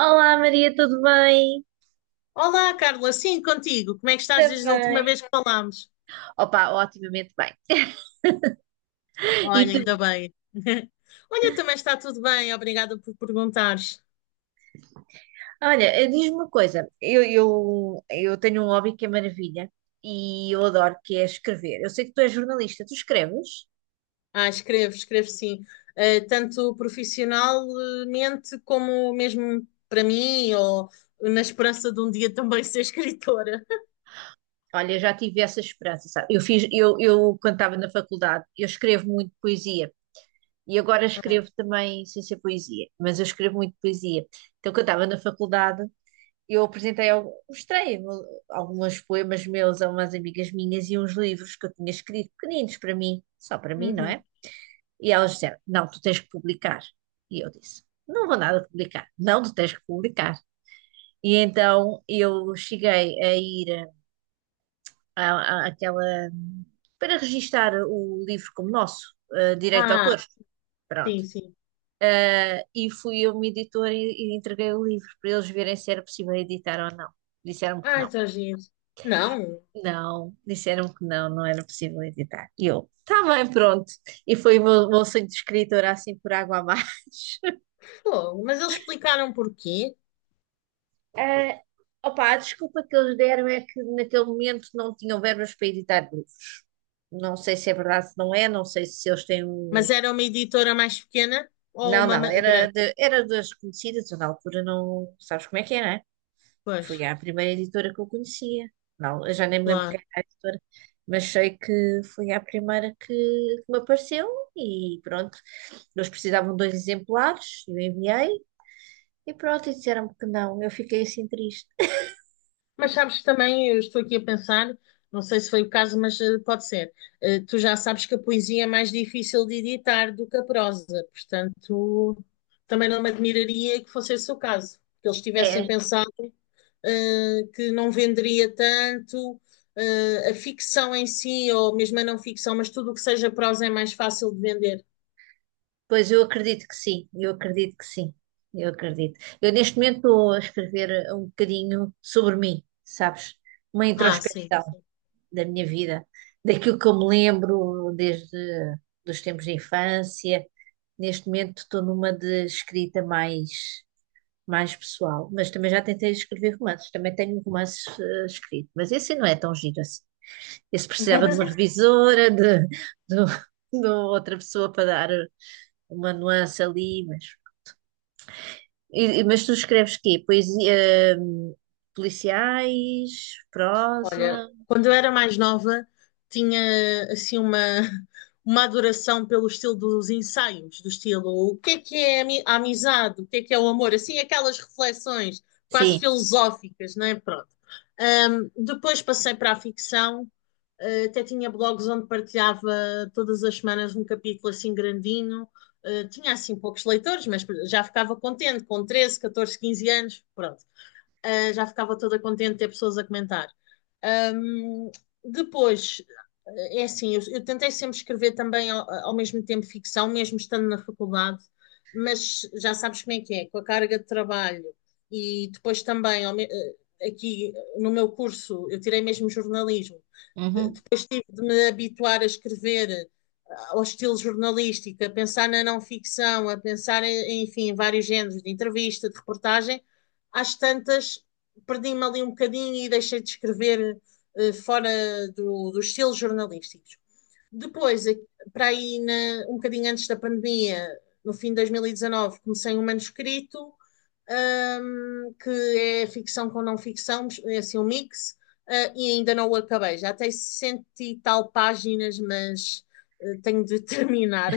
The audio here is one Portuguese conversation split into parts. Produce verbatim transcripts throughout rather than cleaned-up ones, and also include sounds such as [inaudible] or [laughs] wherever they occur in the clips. Olá Maria, tudo bem? Olá, Carla, sim, contigo. Como é que estás Está desde a última bem. vez que falámos? Opa, otimamente bem. E Olha, ainda tu? bem. [laughs] Olha, também está tudo bem, obrigada por perguntares. Olha, eh, diz-me uma coisa, eu, eu, eu tenho um hobby que é maravilha e eu adoro, que é escrever. Eu sei que tu és jornalista, tu escreves? Ah, escrevo, escrevo sim. Eh, tanto profissionalmente como mesmo para mim, ou na esperança de um dia também ser escritora. Olha, eu já tive essa esperança, sabe? Eu fiz, eu, eu quando estava na faculdade, eu escrevo muito poesia e agora escrevo também sem ser poesia, mas eu escrevo muito poesia. Então, quando estava na faculdade, eu apresentei, algum- mostrei alguns poemas meus a umas amigas minhas e uns livros que eu tinha escrito, pequeninos para mim, só para mim, não Uhum. é? E elas disseram: não, tu tens que publicar. E eu disse: não vou nada publicar. Não, tu tens que publicar. E então eu cheguei a ir à- à- àquela, para registar o livro como nosso, eh, direito de Ah, autor. sim, Pronto. sim. Eh, e fui a uma editora e, e entreguei o livro para eles verem se era possível editar ou não. Disseram-me que Ai, não. está giro. Não. Não, disseram que não, não era possível editar. E eu, tá bem, pronto. E foi o meu, meu sonho de escritora, assim, por água abaixo. [laughs] Pô, mas eles explicaram porquê. Eh, opa, a desculpa que eles deram é que naquele momento não tinham verbas para editar livros. Não sei se é verdade, se não é, não sei se eles têm um... Mas era uma editora mais pequena ou Não, uma não, ma- era, grande? de, era das conhecidas, eu na altura não... Sabes como é que é, né? é? Pois, Foi a primeira editora que eu conhecia. Não, eu já nem me lembro quem claro. era a editora, mas sei que foi a primeira que, que me apareceu e pronto. Eles precisavam de dois exemplares, eu enviei e pronto, e disseram-me que não. Eu fiquei assim triste. Mas sabes que também, eu estou aqui a pensar, não sei se foi o caso, mas eh, pode ser. Eh, tu já sabes que a poesia é mais difícil de editar do que a prosa, portanto, também não me admiraria que fosse esse o caso, que eles tivessem É, pensado, eh, que não venderia tanto, eh, a ficção em si, ou mesmo a não ficção, mas tudo o que seja prosa é mais fácil de vender. pois eu acredito que sim, eu acredito que sim, eu acredito. Eu neste momento estou a escrever um bocadinho sobre mim, sabes? Uma Ah, sim, introspecção sim. da minha vida, daquilo que eu me lembro desde dos tempos de infância. Neste momento estou numa de escrita mais mais pessoal, mas também já tentei escrever romances, também tenho romances eh, escritos, mas esse não é tão giro assim. Esse precisava de uma [laughs] revisora, de, de, de outra pessoa para dar uma nuance ali, mas, e- e- mas tu escreves quê? Poesia, hum, policiais, prosa? Olha, quando eu era mais nova, tinha assim uma, [laughs] uma adoração pelo estilo dos ensaios, do estilo o que é que é a ami- a amizade, o que é que é o amor, assim aquelas reflexões quase Sim. filosóficas, não é? Pronto. Ahm, depois passei para a ficção, eh, até tinha blogs onde partilhava todas as semanas um capítulo assim grandinho. Eh, tinha assim poucos leitores, mas já ficava contente com treze, catorze, quinze anos, pronto, ah, já ficava toda contente de ter pessoas a comentar. Ahm, depois, É assim, eu, eu tentei sempre escrever também ao, ao mesmo tempo ficção, mesmo estando na faculdade, mas já sabes como é que é, com a carga de trabalho e depois também, ao me- eh, aqui no meu curso, eu tirei mesmo jornalismo, Uhum. de me habituar a escrever, ah, ao estilo jornalístico, a pensar na não ficção, a pensar em, enfim, em vários géneros de entrevista, de reportagem. Às tantas perdi-me ali um bocadinho e deixei de escrever, eh, fora do, dos estilos jornalísticos. Depois, eh, para aí, na, um bocadinho antes da pandemia, no fim de dois mil e dezanove, comecei um manuscrito um, que é ficção com não ficção, é assim um mix. Uh, e ainda não o acabei. Já tem sessenta e tal páginas, mas uh, tenho de [laughs] terminar.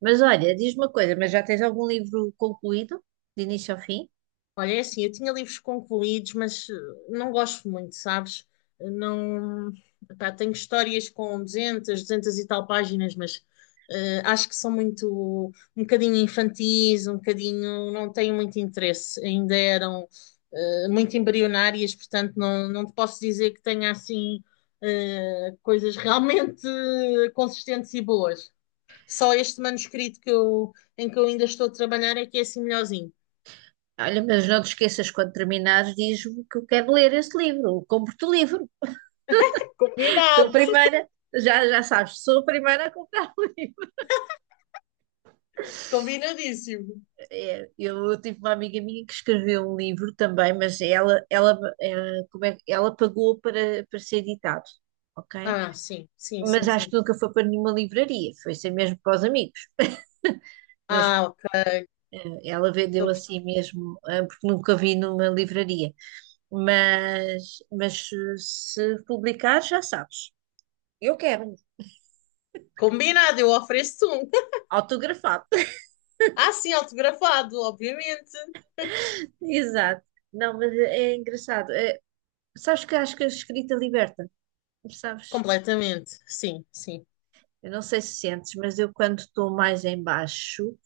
Mas olha, diz-me uma coisa, mas já tens algum livro concluído, de início ao fim? Olha, é assim, eu tinha livros concluídos, mas eh, não gosto muito, sabes? Eh, Não, pá, tenho histórias com duzentas, duzentas e tal páginas, mas eh, acho que são muito, um bocadinho infantis, um bocadinho, não tenho muito interesse. Ainda eram eh, muito embrionárias, portanto não, não te posso dizer que tenha assim, eh, coisas realmente [laughs] eh, consistentes e boas. Só este manuscrito que eu, em que eu ainda estou a trabalhar é que é assim melhorzinho. Olha, mas não te esqueças, quando terminares, diz-me que eu quero ler esse livro, compro-te o livro. [laughs] Sou a Combinado! primeira, já, já sabes, sou a primeira a comprar o livro. Combinadíssimo. É, eu, eu tive uma amiga minha que escreveu um livro também, mas ela, ela, eh, como é, que- ela pagou para, para ser editado, ok? Ah, sim, sim, sim, Mas acho sim. que nunca foi para nenhuma livraria, foi ser mesmo para os amigos. Mas Ah, ok. eh, ela Estou vendeu a assim perceber. mesmo, eh, porque nunca vi numa livraria. Mas, mas eh, se publicar, já sabes. Eu quero, Combinado, eu ofereço um. autografado. Ah, sim, autografado, obviamente. [laughs] Exato. Não, mas é é engraçado. É, sabes que acho que a escrita liberta, sabes? Completamente, sim, sim. Eu não sei se sentes, mas eu quando estou mais em baixo,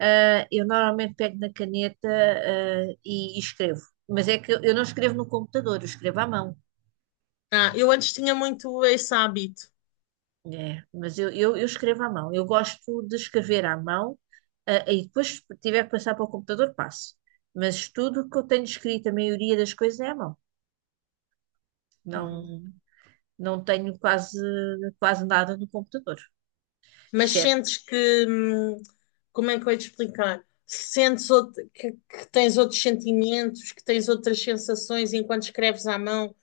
ah, eu normalmente pego na caneta, ah, e, e escrevo. Mas é que eu eu não escrevo no computador, eu escrevo à mão. Ah, eu antes tinha muito esse hábito. É, mas eu, eu, eu escrevo à mão. Eu gosto de escrever à mão, ah, e depois se tiver que passar para o computador, passo. Mas tudo o que eu tenho escrito, a maioria das coisas é à mão. Uhum. Não, não tenho quase, quase nada no computador. Mas Chefe, sentes que, hum, como é que eu ia te explicar? Sentes outro- que, que tens outros sentimentos, que tens outras sensações enquanto escreves à mão?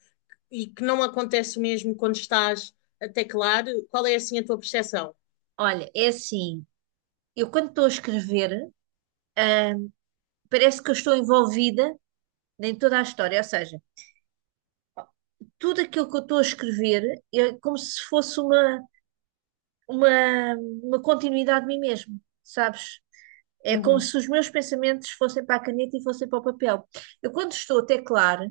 E que não acontece o mesmo quando estás a teclar, qual é assim a tua percepção? olha, é assim, eu quando estou a escrever, ah, parece que eu estou envolvida em toda a história, ou seja, tudo aquilo que eu estou a escrever é como se fosse uma, uma, uma continuidade de mim mesmo, sabes? É como Uhum. se os meus pensamentos fossem para a caneta e fossem para o papel. Eu, quando estou a teclar,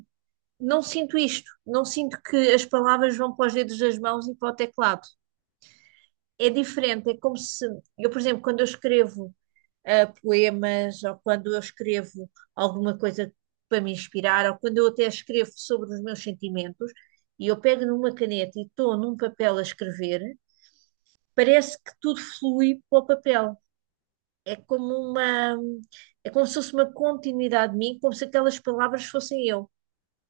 não sinto isto, não sinto que as palavras vão para os dedos das mãos e para o teclado. É diferente, é como se eu, por exemplo, quando eu escrevo ah, poemas ou quando eu escrevo alguma coisa para me inspirar ou quando eu até escrevo sobre os meus sentimentos e eu pego numa caneta e estou num papel a escrever, parece que tudo flui para o papel. É como uma, é como se fosse uma continuidade de mim, como se aquelas palavras fossem eu.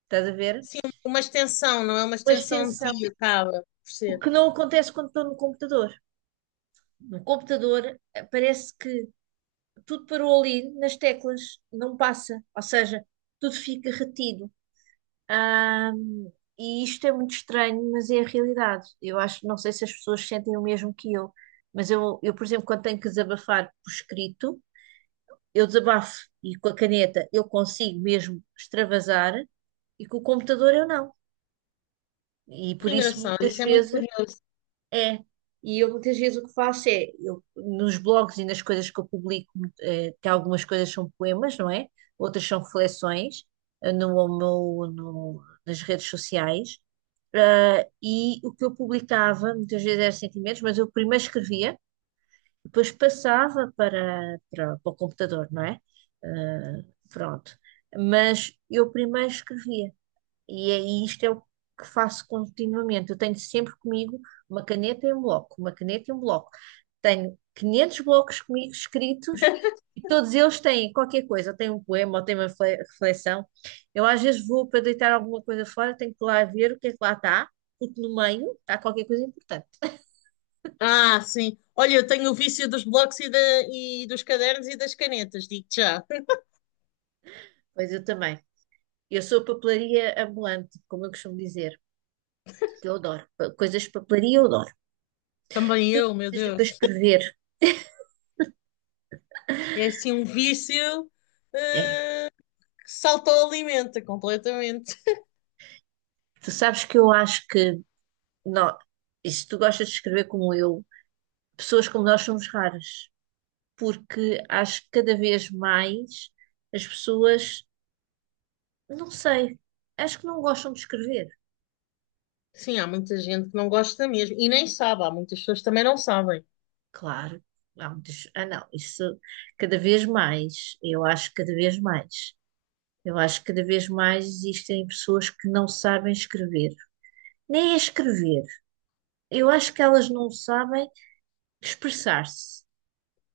Estás a ver? Sim, uma extensão, não é, uma Uma extensão de extensão. ti, acaba por O ser. que não acontece quando estou no computador. No computador eh, parece que tudo parou ali nas teclas, não passa, ou seja, tudo fica retido. Ahm, e isto é muito estranho, mas é a realidade. Eu acho, não sei se as pessoas sentem o mesmo que eu, mas eu, eu, por exemplo, quando tenho que desabafar por escrito, eu desabafo e com a caneta eu consigo mesmo extravasar e com o computador eu não. E Que por isso engraçado, muitas isso é muito vezes curioso. é, e eu muitas vezes o que faço é, eu, nos blogs e nas coisas que eu publico, eh, que algumas coisas são poemas, não é? Outras são reflexões, eh, no, meu- no- nas redes sociais. Ah, e o que eu publicava, muitas vezes eram sentimentos, mas eu primeiro escrevia, depois passava para, para, para o computador, não é? Ah, Pronto. Mas eu primeiro escrevia. E é isto é o que faço continuamente. Eu tenho sempre comigo uma caneta e um bloco, uma caneta e um bloco. Tenho quinhentos blocos comigo escritos e todos eles têm qualquer coisa. Ou têm um poema, ou têm uma fle- reflexão. Eu às vezes vou para deitar alguma coisa fora, tenho que lá ver o que é que lá está, porque no meio está qualquer coisa importante. Ah, sim. Olha, eu tenho o vício dos blocos e da, e dos cadernos e das canetas, digo-te já. Pois eu também. Eu sou papelaria ambulante, como eu costumo dizer, que eu adoro. Pa- Coisas de papelaria eu adoro. Também Tudo eu, que meu seja para Deus. escrever, É assim um vício é. que se autoalimenta completamente. Tu sabes que eu acho que não, e se tu gostas de escrever como eu, pessoas como nós somos raras, porque acho que cada vez mais as pessoas, não sei, acho que não gostam de escrever. Sim, há muita gente que não gosta mesmo e nem sabe, há muitas pessoas que também não sabem. Claro, há muitas- ah não, isso cada vez mais, eu acho que cada vez mais, eu acho que cada vez mais existem pessoas que não sabem escrever, nem é escrever. Eu acho que elas não sabem expressar-se.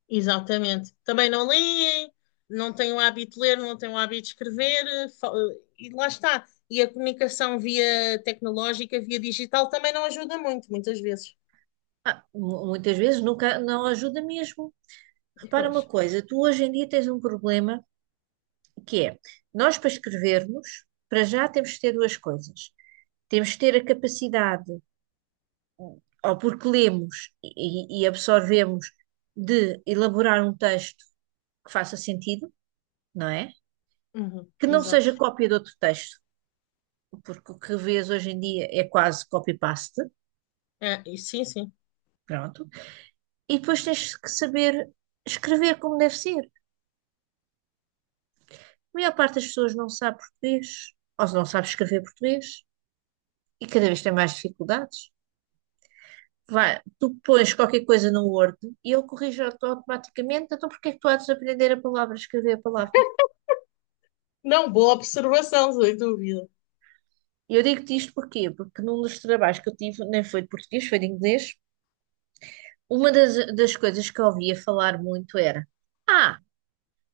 Exatamente. Também não leem, não têm o hábito de ler, não têm o hábito de escrever. Eh, fa- eh, e lá está. E a comunicação via tecnológica, via digital, também não ajuda muito, muitas vezes. Ah, mu- muitas vezes nunca, não ajuda mesmo. Repara Pois. uma coisa, tu hoje em dia tens um problema que é, nós para escrevermos, para já temos que ter duas coisas. Temos que ter a capacidade, ou porque lemos e, e absorvemos, de elaborar um texto que faça sentido, não é? Uhum, Que não exato. seja cópia de outro texto, porque o que vês hoje em dia é quase copy-paste, É, e sim, sim. pronto. E depois tens que saber escrever como deve ser. A maior parte das pessoas não sabe português, ou não sabe escrever português, e cada vez tem mais dificuldades. Vai, tu pões qualquer coisa no Word e ele corrige auto- automaticamente, então porquê é que tu há de aprender a palavra, escrever a palavra? Não, boa observação, sem dúvida. E eu digo-te isto porquê? Porque num dos trabalhos que eu tive, nem foi de português, foi de inglês, uma das, das coisas que eu ouvia falar muito era: ah,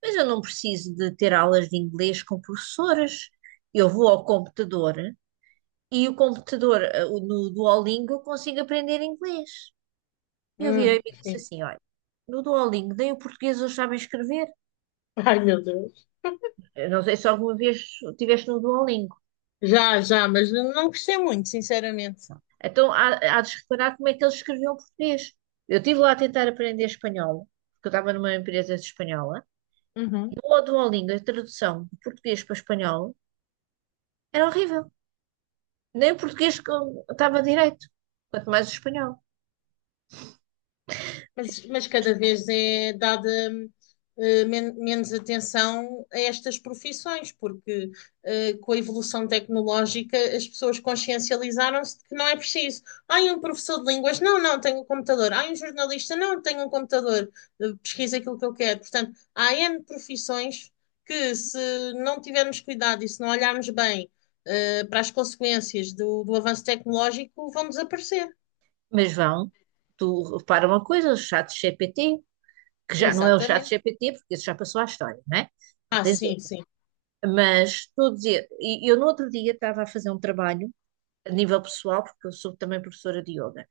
mas eu não preciso de ter aulas de inglês com professoras, eu vou ao computador e o computador, eh, o- no Duolingo, eu consigo aprender inglês. E eu virei Hum. e disse assim: olha, no Duolingo, nem o português eles sabem escrever. Ai, meu Deus. Eu não sei se alguma vez estiveste no Duolingo. Já, já, mas não gostei muito, sinceramente. Então há, há de se reparar como é que eles escreviam português. Eu estive lá a tentar aprender espanhol, porque eu estava numa empresa espanhola. E Uhum. o Duolingo, a tradução de português para espanhol, era horrível. Nem o português que eu estava direito, quanto mais o espanhol. Mas, mas cada vez é dada, eh, men- menos atenção a estas profissões, porque eh, com a evolução tecnológica as pessoas consciencializaram-se de que não é preciso. Ai, um professor de línguas, não, não, tenho um computador. Ai, um jornalista, não, tenho um computador. Eh, pesquisa aquilo que eu quero. Portanto, há N profissões que, se não tivermos cuidado e se não olharmos bem eh, para as consequências do, do avanço tecnológico, vão desaparecer. Mas vão, tu repara uma coisa, o chat G P T, que já não é o chat Exatamente. G P T, porque isso já passou à história, não é? Ah, Tens sim, sim. mas todos e e eu no outro dia estava a fazer um trabalho a nível pessoal, porque eu sou também professora de yoga,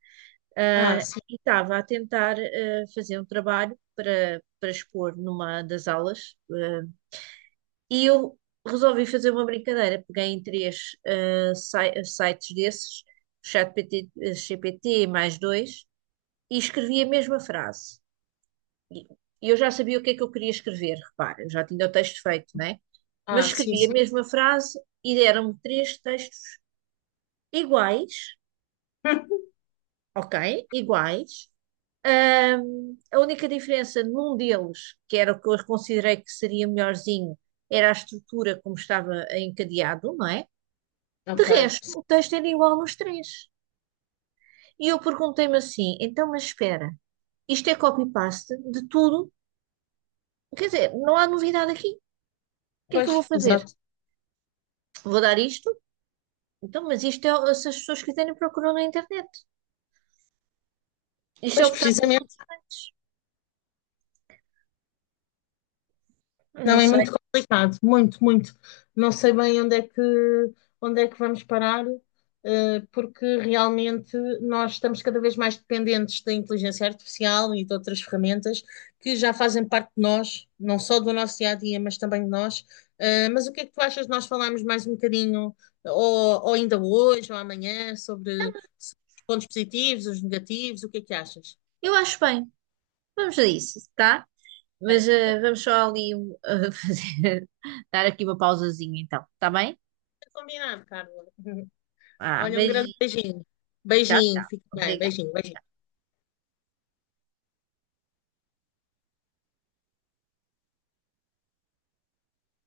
Ah, ah, sim. e estava a tentar ah, fazer um trabalho para, para expor numa das aulas, ah, e eu resolvi fazer uma brincadeira. Peguei em três ah, si- sites desses, ChatGPT, eh, G P T mais dois, e escrevi a mesma frase. E e eu já sabia o que é que eu queria escrever, repara, eu já tinha o texto feito, né? Mas Ah, sim, escrevi a sim. mesma frase e deram-me três textos iguais, [laughs] ok? Iguais. Ahm, a única diferença num deles, que era o que eu considerei que seria melhorzinho, era a estrutura como estava encadeado, não é? De Ok. resto, o texto era igual nos três. E eu perguntei-me assim: então, mas espera, isto é copy-paste de tudo? Quer dizer, não há novidade aqui. O que é que eu vou Pois, fazer? exato. Vou dar isto. Então, mas isto é, o- se as pessoas quiserem procuram na internet. Isto é o Pois, que está nos precisamente. outros. Não Não, é sei. muito complicado. Muito, muito. Não sei bem onde é que, onde é que vamos parar, eh, porque realmente nós estamos cada vez mais dependentes da inteligência artificial e de outras ferramentas que já fazem parte de nós, não só do nosso dia a dia, mas também de nós. Eh, mas o que é que tu achas de nós falarmos mais um bocadinho, ou, ou ainda hoje, ou amanhã, sobre, sobre os pontos positivos, os negativos? O que é que achas? Eu acho bem. Vamos a isso, tá? Ok, Mas fica. eh, vamos só ali um, eh, [laughs] fazer, dar aqui uma pausazinha, então. Tá bem? Combinado, Carla. [laughs] Ah, Olha, um grande beijinho. beijinho. Tchau, Beijinho, tchau. fique bem. Obrigada. Beijinho, beijinho.